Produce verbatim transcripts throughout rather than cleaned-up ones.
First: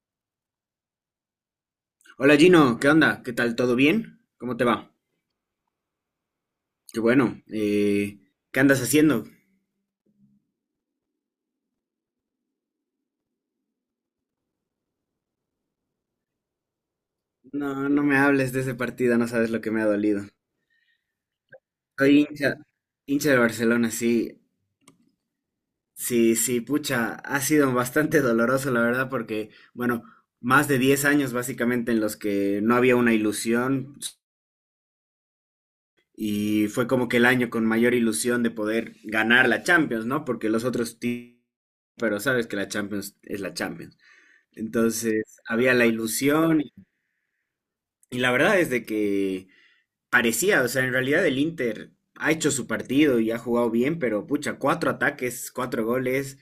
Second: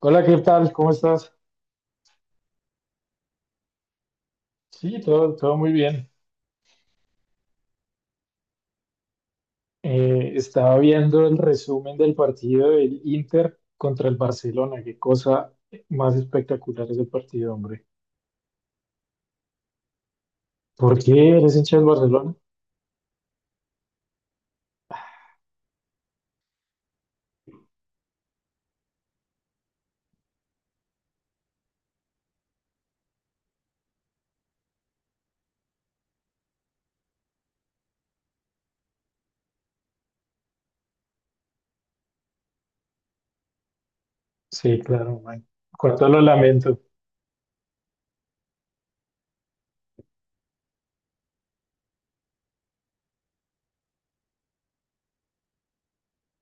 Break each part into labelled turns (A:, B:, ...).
A: Hola, ¿qué tal? ¿Cómo estás?
B: Hola Gino, ¿qué onda? ¿Qué tal? ¿Todo bien? ¿Cómo te va?
A: Sí, todo, todo muy bien.
B: Qué bueno. Eh, ¿qué andas haciendo?
A: Eh, estaba viendo el resumen del partido del Inter contra el Barcelona. Qué cosa más espectacular ese partido, hombre.
B: No, no me hables de ese partido, no sabes lo que me ha dolido.
A: ¿Por qué eres hincha del
B: Soy
A: Barcelona?
B: hincha, hincha de Barcelona, sí, sí, sí, pucha, ha sido bastante doloroso, la verdad, porque, bueno, más de diez años básicamente en los que no había una ilusión y fue como que el año con mayor ilusión de poder ganar la Champions, ¿no? Porque los otros, ti- pero sabes que la Champions es la Champions.
A: Sí, claro,
B: Entonces,
A: man.
B: había la
A: Cuánto lo
B: ilusión y,
A: lamento.
B: y la verdad es de que parecía, o sea, en realidad el Inter ha hecho su partido y ha jugado bien, pero pucha, cuatro ataques, cuatro goles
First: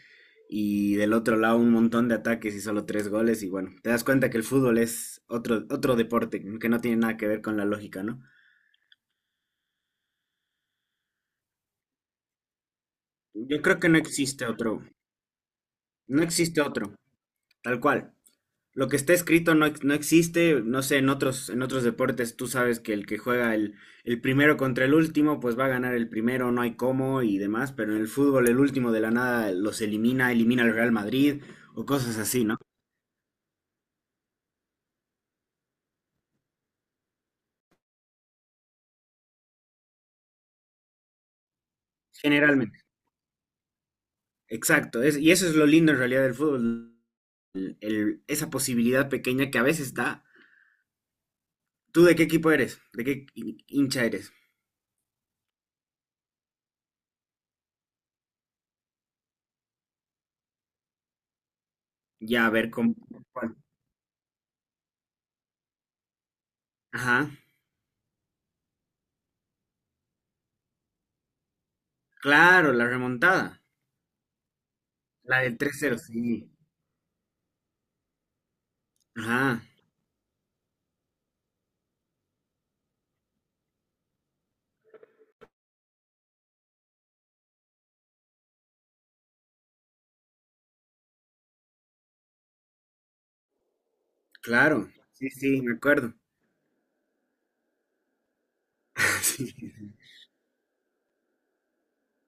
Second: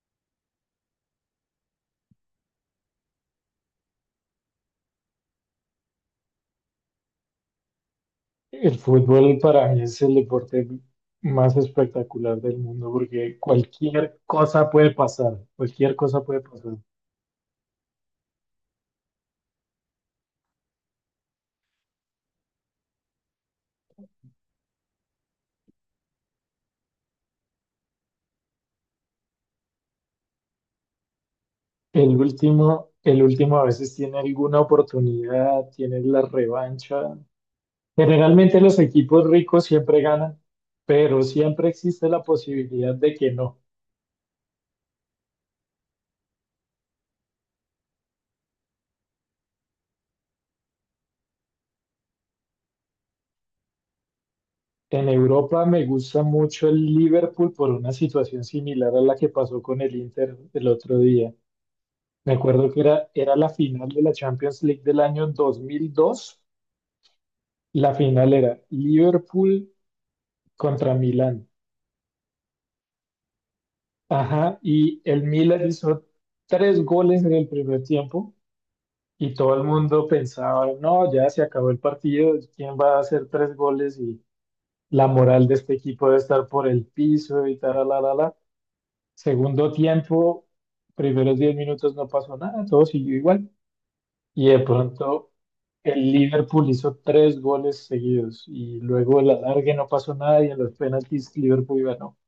B: y del otro lado un montón de ataques y solo tres goles y bueno, te das cuenta que el fútbol es otro, otro deporte que no tiene nada que ver con la lógica, ¿no?
A: El fútbol para mí es el deporte más espectacular del mundo porque
B: Yo creo que no
A: cualquier
B: existe
A: cosa
B: otro,
A: puede pasar, cualquier cosa
B: no
A: puede
B: existe
A: pasar.
B: otro, tal cual. Lo que está escrito no, ex- no existe, no sé, en otros, en otros deportes tú sabes que el que juega el, el primero contra el último, pues va a ganar el primero, no hay cómo y demás, pero en el fútbol el último de la nada los elimina, elimina al Real Madrid o
A: El
B: cosas así, ¿no?
A: último, el último a veces tiene alguna oportunidad, tiene la revancha. Generalmente los equipos ricos siempre ganan, pero siempre existe la
B: Generalmente,
A: posibilidad de que no.
B: exacto, es- y eso es lo lindo en realidad del fútbol, el- esa posibilidad pequeña que a veces da. ¿Tú de qué equipo eres? ¿De qué hin- hincha eres?
A: En Europa me gusta mucho el Liverpool por una situación similar a la que pasó con el Inter el otro día. Me
B: Ya, a
A: acuerdo
B: ver,
A: que
B: con...
A: era, era la
B: ¿cuál?
A: final de la Champions League del año dos mil dos.
B: Ajá,
A: La final era Liverpool contra Milán.
B: claro, la remontada,
A: Ajá, y el
B: la del
A: Milan
B: tres cero,
A: hizo
B: sí.
A: tres goles en el primer tiempo. Y todo
B: Ajá.
A: el mundo pensaba, no, ya se acabó el partido, ¿quién va a hacer tres goles? Y la moral de este equipo debe estar por el piso y tal, la, la, la. Segundo tiempo, primeros diez minutos no pasó nada, todo siguió igual. Y de
B: Claro,
A: pronto
B: sí, sí, me
A: el
B: acuerdo.
A: Liverpool hizo tres goles seguidos y luego el
B: Sí,
A: alargue no pasó nada y en los penaltis Liverpool ganó.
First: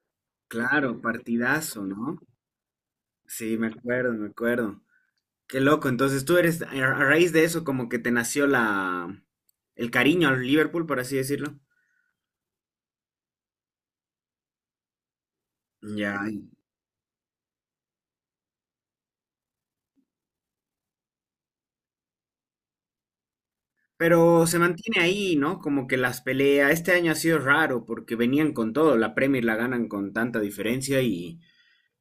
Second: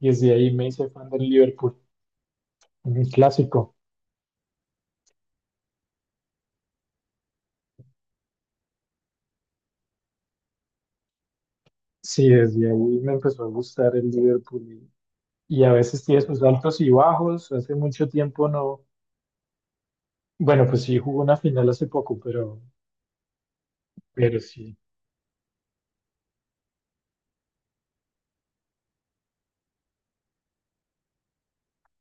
A: Y desde ahí me hice
B: claro,
A: fan del Liverpool,
B: partidazo, ¿no?
A: un
B: Sí, me
A: clásico.
B: acuerdo, me acuerdo. Qué loco, entonces tú eres, a a raíz de eso, como que te nació la, el cariño al Liverpool, por así decirlo.
A: Sí, desde ahí me empezó a gustar el Liverpool y a veces tiene
B: Ya.
A: sus altos y bajos. Hace mucho tiempo no. Bueno, pues sí, jugó una final hace poco, pero, pero
B: Pero se
A: sí,
B: mantiene ahí, ¿no? Como que las peleas, este año ha sido raro porque venían con todo, la Premier la ganan con tanta diferencia y,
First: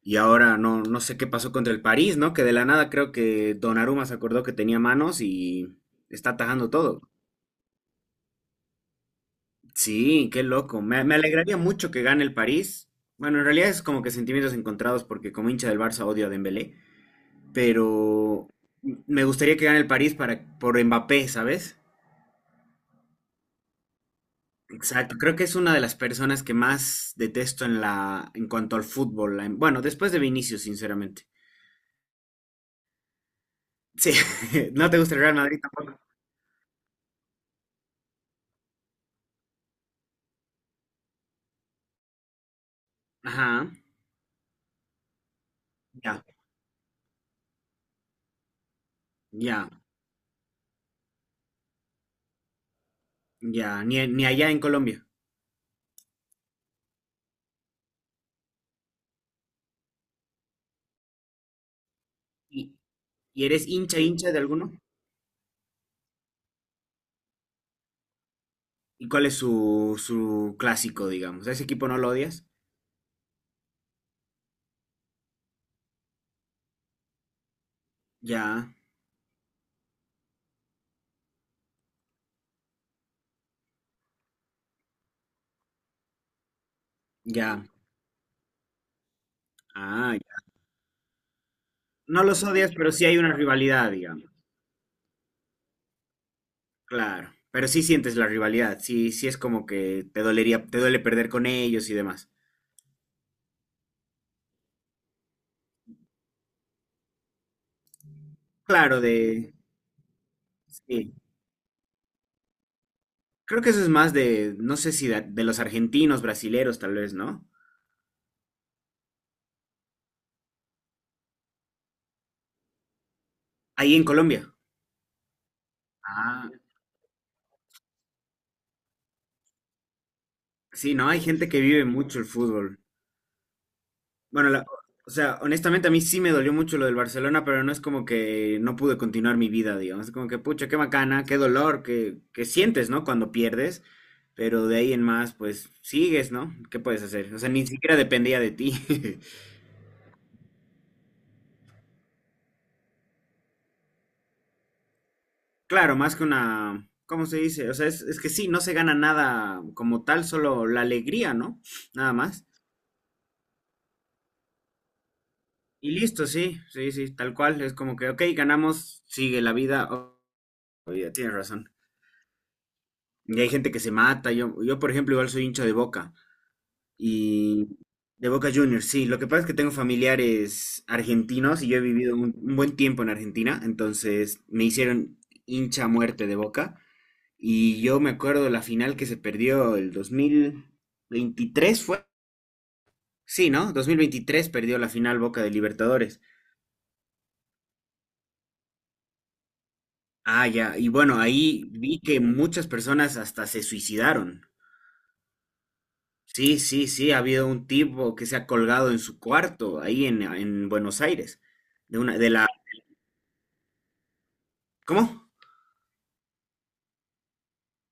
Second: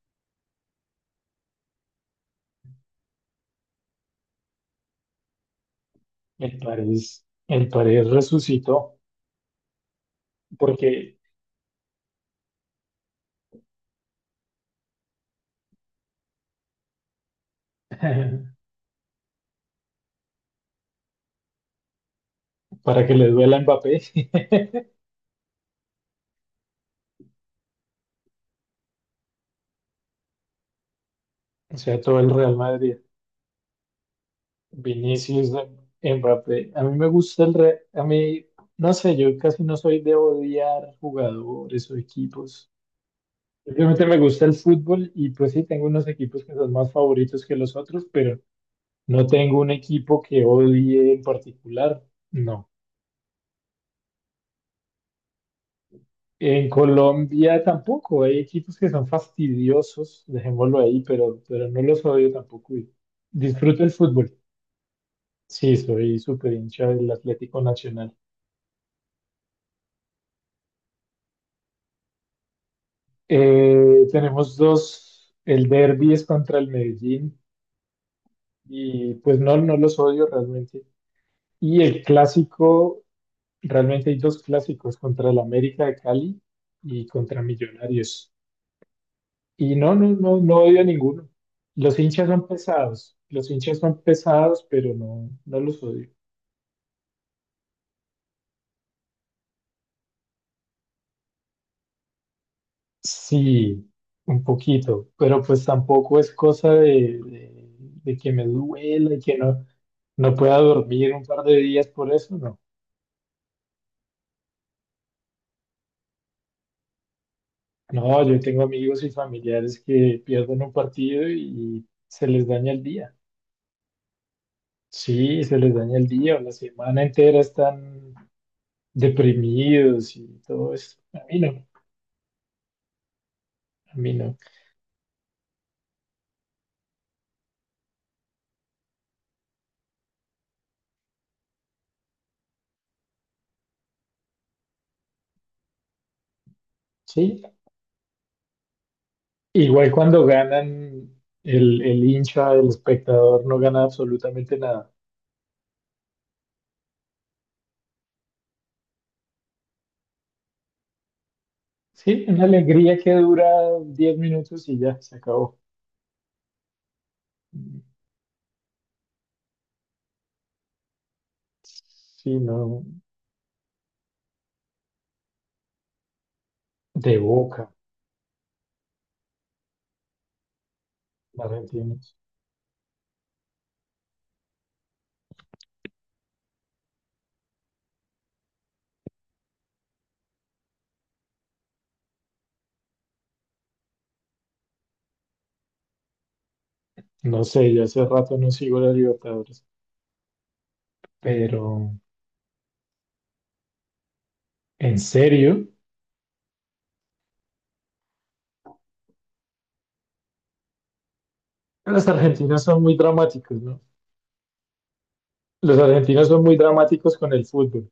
B: y ahora no, no sé qué pasó contra el París, ¿no? Que de la nada creo que Donnarumma se acordó que tenía manos y está
A: el
B: atajando todo.
A: París, el París resucitó
B: Sí, qué loco. Me, me
A: porque,
B: alegraría mucho que gane el París. Bueno, en realidad es como que sentimientos encontrados porque como hincha del Barça odio a Dembélé, pero me gustaría que gane el París para, por Mbappé, ¿sabes?
A: para que le duela a Mbappé.
B: Exacto. Creo que es una de las personas que más detesto en la, en cuanto al fútbol. La- bueno, después de Vinicius, sinceramente.
A: o sea, todo el Real Madrid,
B: Sí, ¿no te gusta el Real
A: Vinicius,
B: Madrid tampoco?
A: Mbappé. A mí me gusta el Real, a mí, no sé, yo casi no soy de odiar jugadores o equipos.
B: Ajá,
A: Simplemente me gusta el fútbol y pues sí, tengo unos
B: ya,
A: equipos que son más favoritos que los otros, pero no tengo
B: ya,
A: un equipo que odie en particular, no.
B: ya. Ni, ni allá en Colombia.
A: En Colombia tampoco, hay equipos que son fastidiosos, dejémoslo ahí, pero, pero no los odio tampoco.
B: ¿Y,
A: Y
B: y eres
A: disfruto el
B: hincha, hincha
A: fútbol.
B: de alguno?
A: Sí, soy súper hincha del Atlético Nacional.
B: ¿Y cuál es su, su clásico, digamos? ¿A ese equipo no lo odias?
A: Eh, tenemos dos, el derbi es contra el Medellín
B: Ya,
A: y pues no, no los odio realmente. Y el clásico, realmente hay dos clásicos, contra el América de Cali y contra
B: ya.
A: Millonarios. Y no, no,
B: Ah, ya.
A: no, no odio a ninguno. Los
B: No
A: hinchas
B: los
A: son
B: odias, pero sí
A: pesados,
B: hay una
A: los hinchas
B: rivalidad,
A: son
B: digamos.
A: pesados, pero no, no los odio.
B: Claro. Pero sí sientes la rivalidad. Sí, sí es como que te dolería, te duele perder con ellos y demás.
A: Sí, un poquito, pero pues tampoco es cosa de, de, de que me
B: Claro,
A: duela y que
B: de.
A: no, no pueda dormir
B: Sí.
A: un par de días por eso, no.
B: Creo que eso es más de, no sé si de, de los argentinos, brasileros, tal vez, ¿no?
A: No, yo tengo amigos y familiares que pierden un partido y se les daña el día.
B: Ahí en Colombia.
A: Sí, se les daña el día, o
B: Ah,
A: la semana entera están deprimidos y todo
B: sí,
A: eso.
B: no,
A: A
B: hay
A: mí
B: gente que
A: no,
B: vive mucho el fútbol.
A: a mí no.
B: Bueno, la- o sea, honestamente a mí sí me dolió mucho lo del Barcelona, pero no es como que no pude continuar mi vida, digamos. Es como que, pucha, qué bacana, qué dolor que, que sientes, ¿no? Cuando pierdes, pero de ahí en más, pues sigues, ¿no? ¿Qué puedes hacer? O
A: Sí,
B: sea, ni siquiera dependía de ti.
A: igual cuando ganan, el, el hincha, el espectador no gana absolutamente nada.
B: Claro, más que una, ¿cómo se dice? O sea, es, es que sí, no se gana nada como tal, solo la alegría, ¿no? Nada
A: Sí, una
B: más.
A: alegría que dura diez minutos y ya, se acabó.
B: Y listo, sí, sí, sí, tal cual. Es como que, ok, ganamos, sigue la vida. Oh, ya tienes razón.
A: Sí, no,
B: Y hay gente que se mata. Yo, yo, por ejemplo, igual soy hincha de Boca.
A: de Boca,
B: Y de Boca Juniors, sí. Lo que pasa es que tengo familiares argentinos y yo he
A: argentinos.
B: vivido un, un buen tiempo en Argentina. Entonces me hicieron hincha a muerte de Boca. Y yo me acuerdo la final que se perdió el dos mil veintitrés, ¿fue? Sí, ¿no? dos mil veintitrés perdió la final Boca de Libertadores.
A: No sé, ya hace rato no sigo la Libertadores,
B: Ah, ya. Y bueno, ahí
A: pero
B: vi que muchas personas hasta se suicidaron.
A: en serio,
B: Sí, sí, sí, ha habido un tipo que se ha colgado en su cuarto, ahí en, en Buenos Aires, de
A: los
B: una, de la,
A: argentinos son muy dramáticos, ¿no?
B: ¿cómo?
A: Los argentinos son muy dramáticos con el fútbol,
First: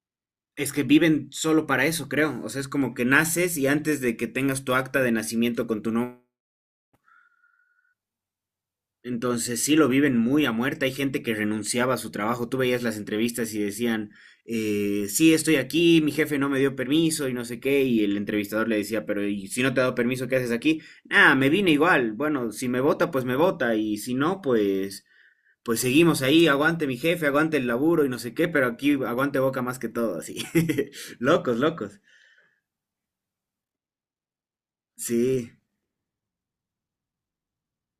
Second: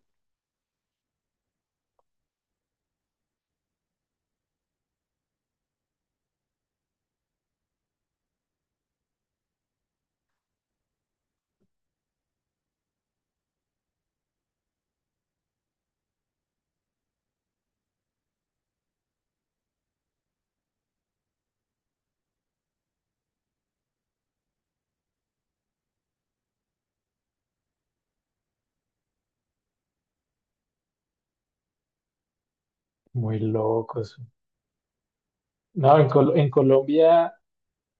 B: Es que viven solo para eso, creo. O sea, es como que naces y antes de que tengas tu acta de nacimiento con tu nombre, entonces sí lo viven muy a muerte. Hay gente que renunciaba a su trabajo. Tú veías las entrevistas y decían, eh, sí, estoy aquí, mi jefe no me dio permiso y no sé qué. Y el entrevistador le decía, pero ¿y si no te ha dado permiso, qué haces aquí? Ah, me vine igual. Bueno, si me vota, pues me vota. Y si no, pues... pues seguimos ahí, aguante mi jefe, aguante el laburo y no sé qué, pero aquí aguante Boca más que todo, así. Locos, locos.
A: muy locos.
B: Sí,
A: No, en, Col- en Colombia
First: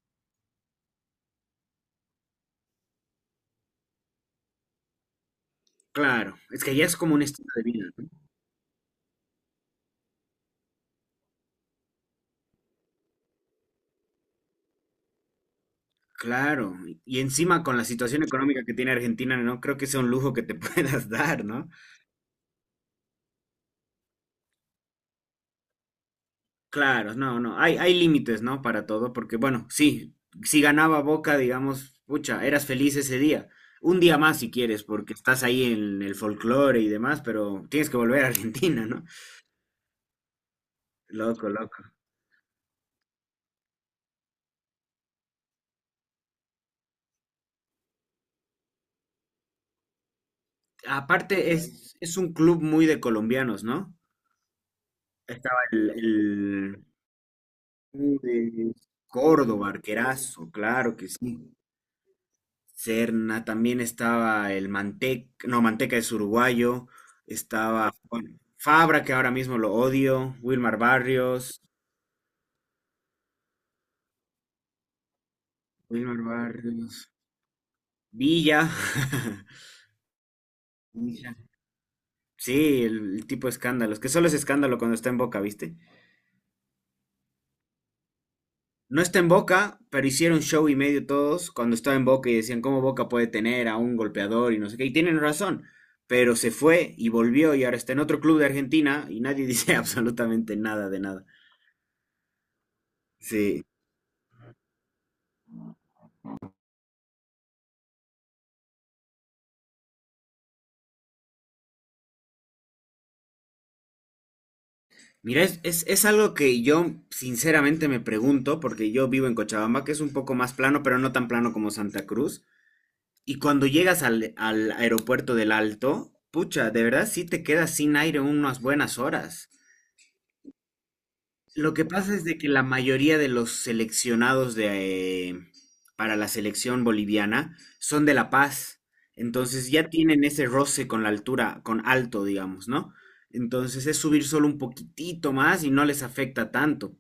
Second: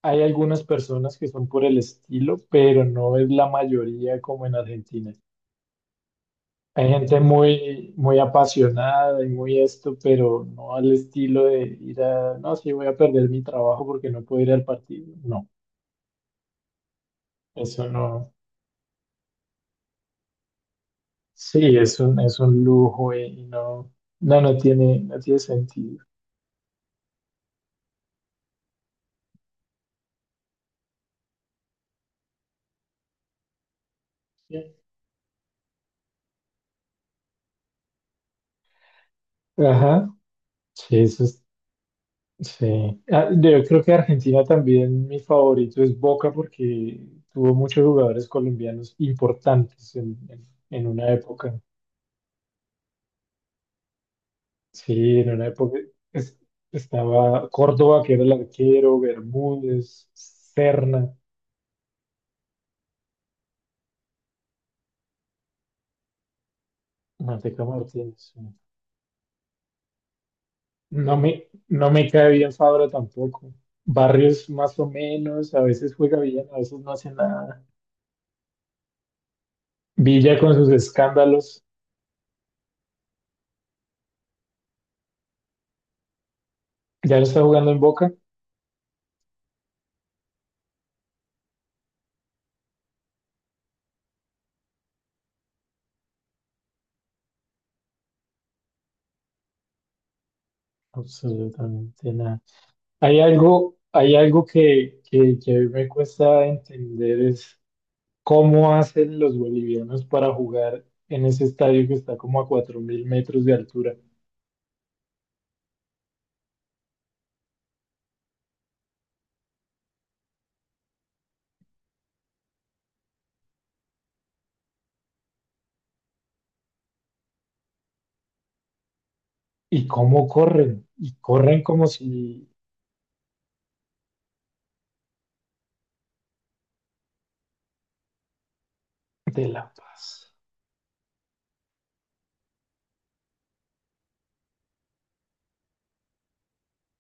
A: hay algunas personas que son por el estilo, pero no es la mayoría como en Argentina.
B: claro. Es que ya
A: Hay
B: es como
A: gente
B: un estilo de vida,
A: muy,
B: ¿no?
A: muy apasionada y muy esto, pero no al estilo de ir a, no, sí, voy a perder mi trabajo porque no puedo ir al partido. No,
B: Claro. Y encima con la
A: eso
B: situación
A: no.
B: económica que tiene Argentina, no creo que sea un lujo que te puedas dar,
A: Sí,
B: ¿no?
A: es un, es un lujo, eh, y no, no, no tiene, no tiene sentido.
B: Claro, no, no. Hay, hay límites, ¿no? Para todo, porque bueno, sí, si ganaba Boca, digamos, pucha, eras feliz ese día. Un día más si quieres, porque estás ahí en el folclore y demás, pero tienes que volver a Argentina, ¿no?
A: Ajá, sí, eso.
B: Loco, loco.
A: Sí, ah, yo creo que Argentina también mi favorito es Boca porque tuvo muchos jugadores colombianos importantes en, en- en una
B: Aparte,
A: época.
B: es, es un club muy de colombianos, ¿no?
A: Sí, en una
B: Estaba
A: época
B: el,
A: es-
B: el-
A: estaba Córdoba, que era el
B: el
A: arquero,
B: Córdoba,
A: Bermúdez,
B: Arquerazo, claro que
A: Serna,
B: sí. Serna, también estaba el Manteca, no, Manteca es uruguayo,
A: Manteca
B: estaba
A: Martínez. Sí.
B: Juan Fabra, que ahora mismo lo odio, Wilmar
A: No me,
B: Barrios,
A: no me cae bien Fabra tampoco. Barrios más o menos, a veces juega
B: Wilmar
A: bien, a veces no hace
B: Barrios,
A: nada.
B: Villa.
A: Villa con sus
B: Villa.
A: escándalos,
B: Sí, el, el tipo de escándalos, que solo es escándalo cuando está en Boca, ¿viste?
A: ya lo está jugando en Boca.
B: No está en Boca, pero hicieron show y medio todos cuando estaba en Boca y decían cómo Boca puede tener a un golpeador y no sé qué. Y tienen razón, pero se fue y volvió y ahora está en otro club de Argentina y nadie dice absolutamente nada de nada.
A: Absolutamente nada. Hay
B: Sí.
A: algo, hay algo que, que, que a mí me cuesta entender es cómo hacen los bolivianos para jugar en ese estadio que está como a cuatro mil metros de altura
B: Mira, es, es, es algo que yo sinceramente me pregunto, porque yo vivo en Cochabamba, que es un poco más plano, pero no tan plano como Santa Cruz. Y cuando llegas al, al aeropuerto del Alto, pucha, de verdad sí te quedas sin aire unas buenas horas.
A: y cómo corren, y corren
B: Lo que
A: como
B: pasa es de que
A: si
B: la mayoría de los seleccionados de, eh, para la selección boliviana son de La Paz,
A: de La
B: entonces ya tienen
A: Paz.
B: ese roce con la altura, con alto, digamos, ¿no? Entonces es subir solo un poquitito más y no les afecta tanto.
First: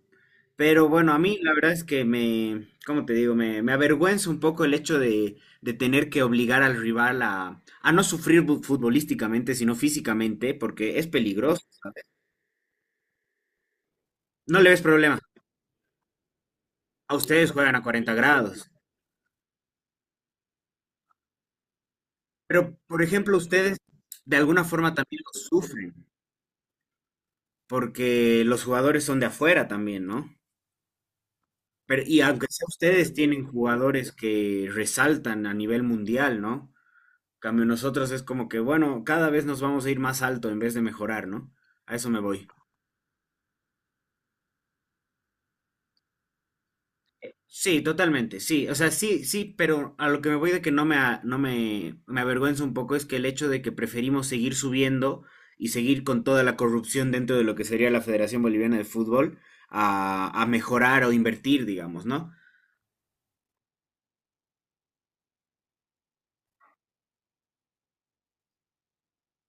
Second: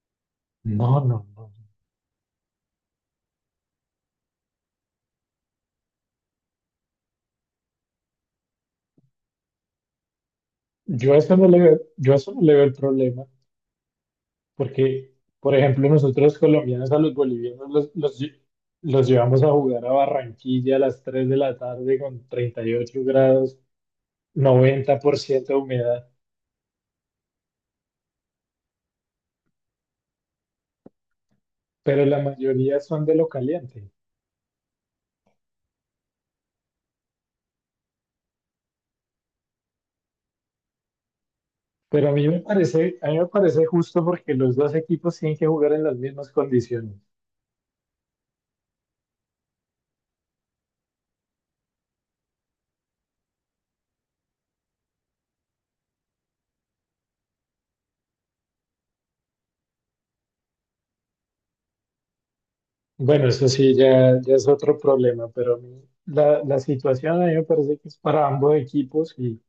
B: Pero
A: No,
B: bueno, a
A: no,
B: mí
A: no.
B: la verdad es que me, ¿cómo te digo? Me, me avergüenza un poco el hecho de, de tener que obligar al rival a, a no sufrir bu- futbolísticamente, sino físicamente, porque es
A: Yo a eso no le
B: peligroso.
A: veo, yo a eso no le veo el problema,
B: No le ves
A: porque,
B: problema.
A: por ejemplo, nosotros colombianos a los
B: A ustedes
A: bolivianos
B: juegan a
A: los,
B: cuarenta
A: los, lle-
B: grados.
A: los llevamos a jugar a Barranquilla a las tres de la tarde con treinta y
B: Pero, por
A: ocho
B: ejemplo,
A: grados
B: ustedes de alguna forma
A: noventa por
B: también lo
A: ciento de
B: sufren,
A: humedad,
B: porque los jugadores son de afuera también, ¿no? Pero,
A: pero la
B: y aunque sea
A: mayoría son
B: ustedes
A: de lo
B: tienen
A: caliente.
B: jugadores que resaltan a nivel mundial, ¿no? En Cambio nosotros es como que, bueno, cada vez nos vamos a ir más alto en vez de mejorar, ¿no? A
A: Pero
B: eso
A: a
B: me
A: mí me
B: voy.
A: parece, a mí me parece justo porque los dos equipos tienen que jugar en las mismas condiciones.
B: Sí, totalmente, sí, o sea, sí, sí, pero a lo que me voy de que no me, a- no me, me avergüenza un poco es que el hecho de que preferimos seguir subiendo y seguir con toda la corrupción dentro de lo que sería la Federación Boliviana de Fútbol a, a mejorar o invertir, digamos, ¿no?
A: Bueno, eso sí, ya, ya es otro problema, pero a mí la, la situación a mí me parece que es para ambos equipos y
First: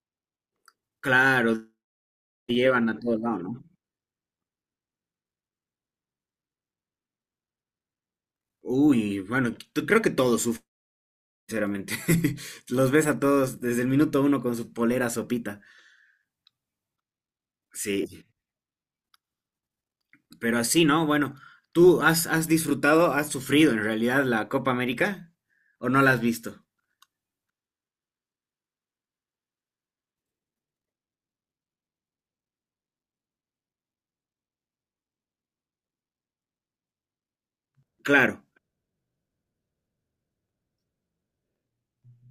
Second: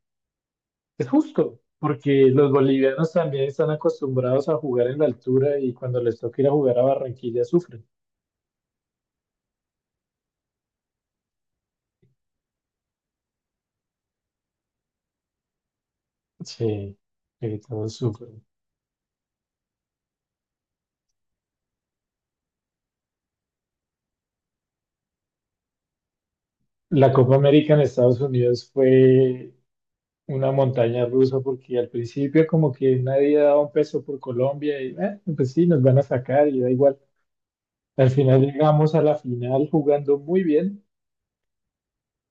A: es
B: Claro,
A: justo, porque los
B: te llevan a
A: bolivianos
B: todos lados,
A: también
B: ¿no?
A: están acostumbrados a jugar en la altura y cuando les toca ir a jugar a Barranquilla sufren.
B: Uy, bueno, t- creo que todos sufren, sinceramente. Los ves a todos desde el minuto uno con su polera sopita.
A: Sí, sí, todos
B: Sí.
A: sufren.
B: Pero así, ¿no? Bueno, ¿tú has, has disfrutado, has sufrido en realidad la Copa América o no la has visto?
A: La Copa América en Estados Unidos fue una montaña rusa porque al principio como que nadie daba un peso por Colombia y eh, pues sí, nos van a sacar y da igual. Al final
B: Claro,
A: llegamos a la final jugando muy bien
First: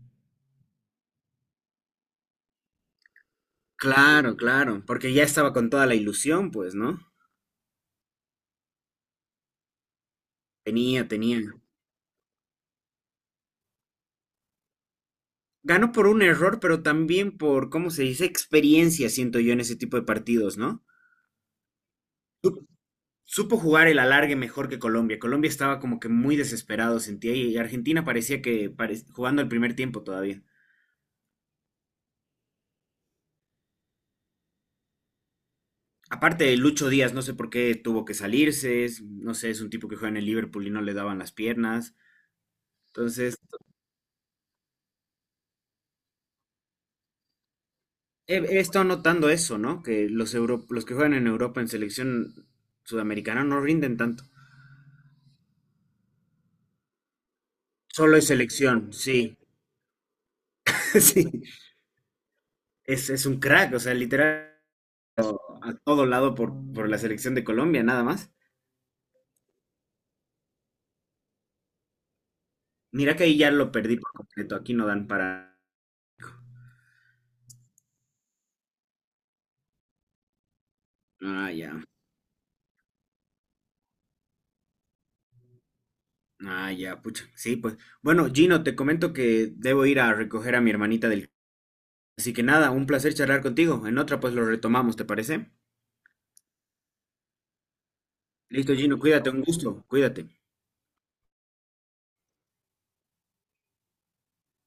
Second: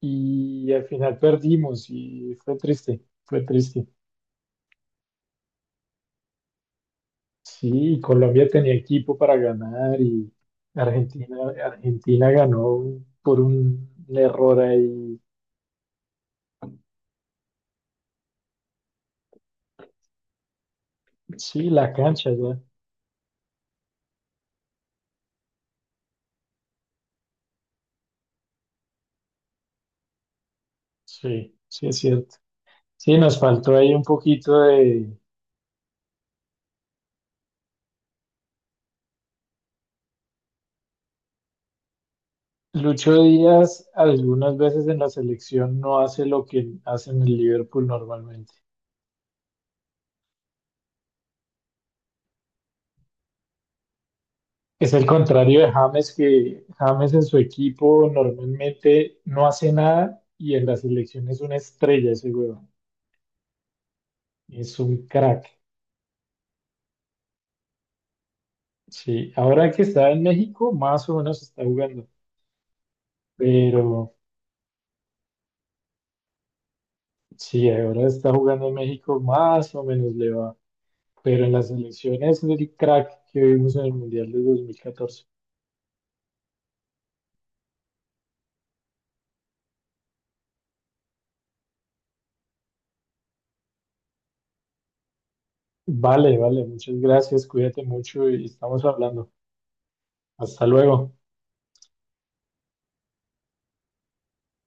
A: y al final perdimos y fue triste, fue triste.
B: claro, claro, porque ya estaba con toda la ilusión, pues, ¿no?
A: Sí, Colombia tenía equipo para ganar y
B: Tenía,
A: Argentina,
B: tenía.
A: Argentina ganó un- por un error ahí.
B: Ganó por un error, pero también por, ¿cómo se dice? Experiencia, siento yo, en ese tipo de partidos, ¿no?
A: Sí, la cancha ya.
B: Supo jugar el alargue mejor que Colombia. Colombia estaba como que muy desesperado, sentía, y Argentina parecía que pare- jugando el primer tiempo todavía.
A: Sí, sí es cierto. Sí, nos faltó ahí un poquito de.
B: Aparte de Lucho Díaz, no sé por qué tuvo que salirse, es- no sé, es un tipo que juega en el Liverpool y no le daban las piernas.
A: Lucho
B: Entonces,
A: Díaz algunas veces en la selección no hace lo que hace en el Liverpool
B: he,
A: normalmente.
B: he estado notando eso, ¿no? Que los, euro- los que juegan en Europa en selección sudamericana no rinden tanto.
A: Es el contrario de James, que James en su equipo
B: Solo es selección,
A: normalmente
B: sí.
A: no hace nada y en la selección es una
B: Sí,
A: estrella ese huevón.
B: es, es un crack, o sea, literal,
A: Es un crack.
B: a todo lado por, por la selección de Colombia, nada más.
A: Sí, ahora que está en México, más o menos está jugando.
B: Mira que ahí ya lo perdí
A: Pero
B: por completo, aquí no dan para...
A: sí, ahora está jugando en México, más o menos le va. Pero
B: Ah,
A: en la
B: ya.
A: selección es el crack que vimos en el Mundial de dos mil catorce.
B: Ah, ya, pucha. Sí, pues. Bueno, Gino, te comento que debo ir a recoger a mi hermanita del. Así que nada, un placer charlar contigo. En otra pues lo retomamos, ¿te parece?
A: Vale, vale, muchas gracias, cuídate mucho y
B: Listo,
A: estamos
B: Gino,
A: hablando.
B: cuídate, un gusto, cuídate.
A: Hasta luego.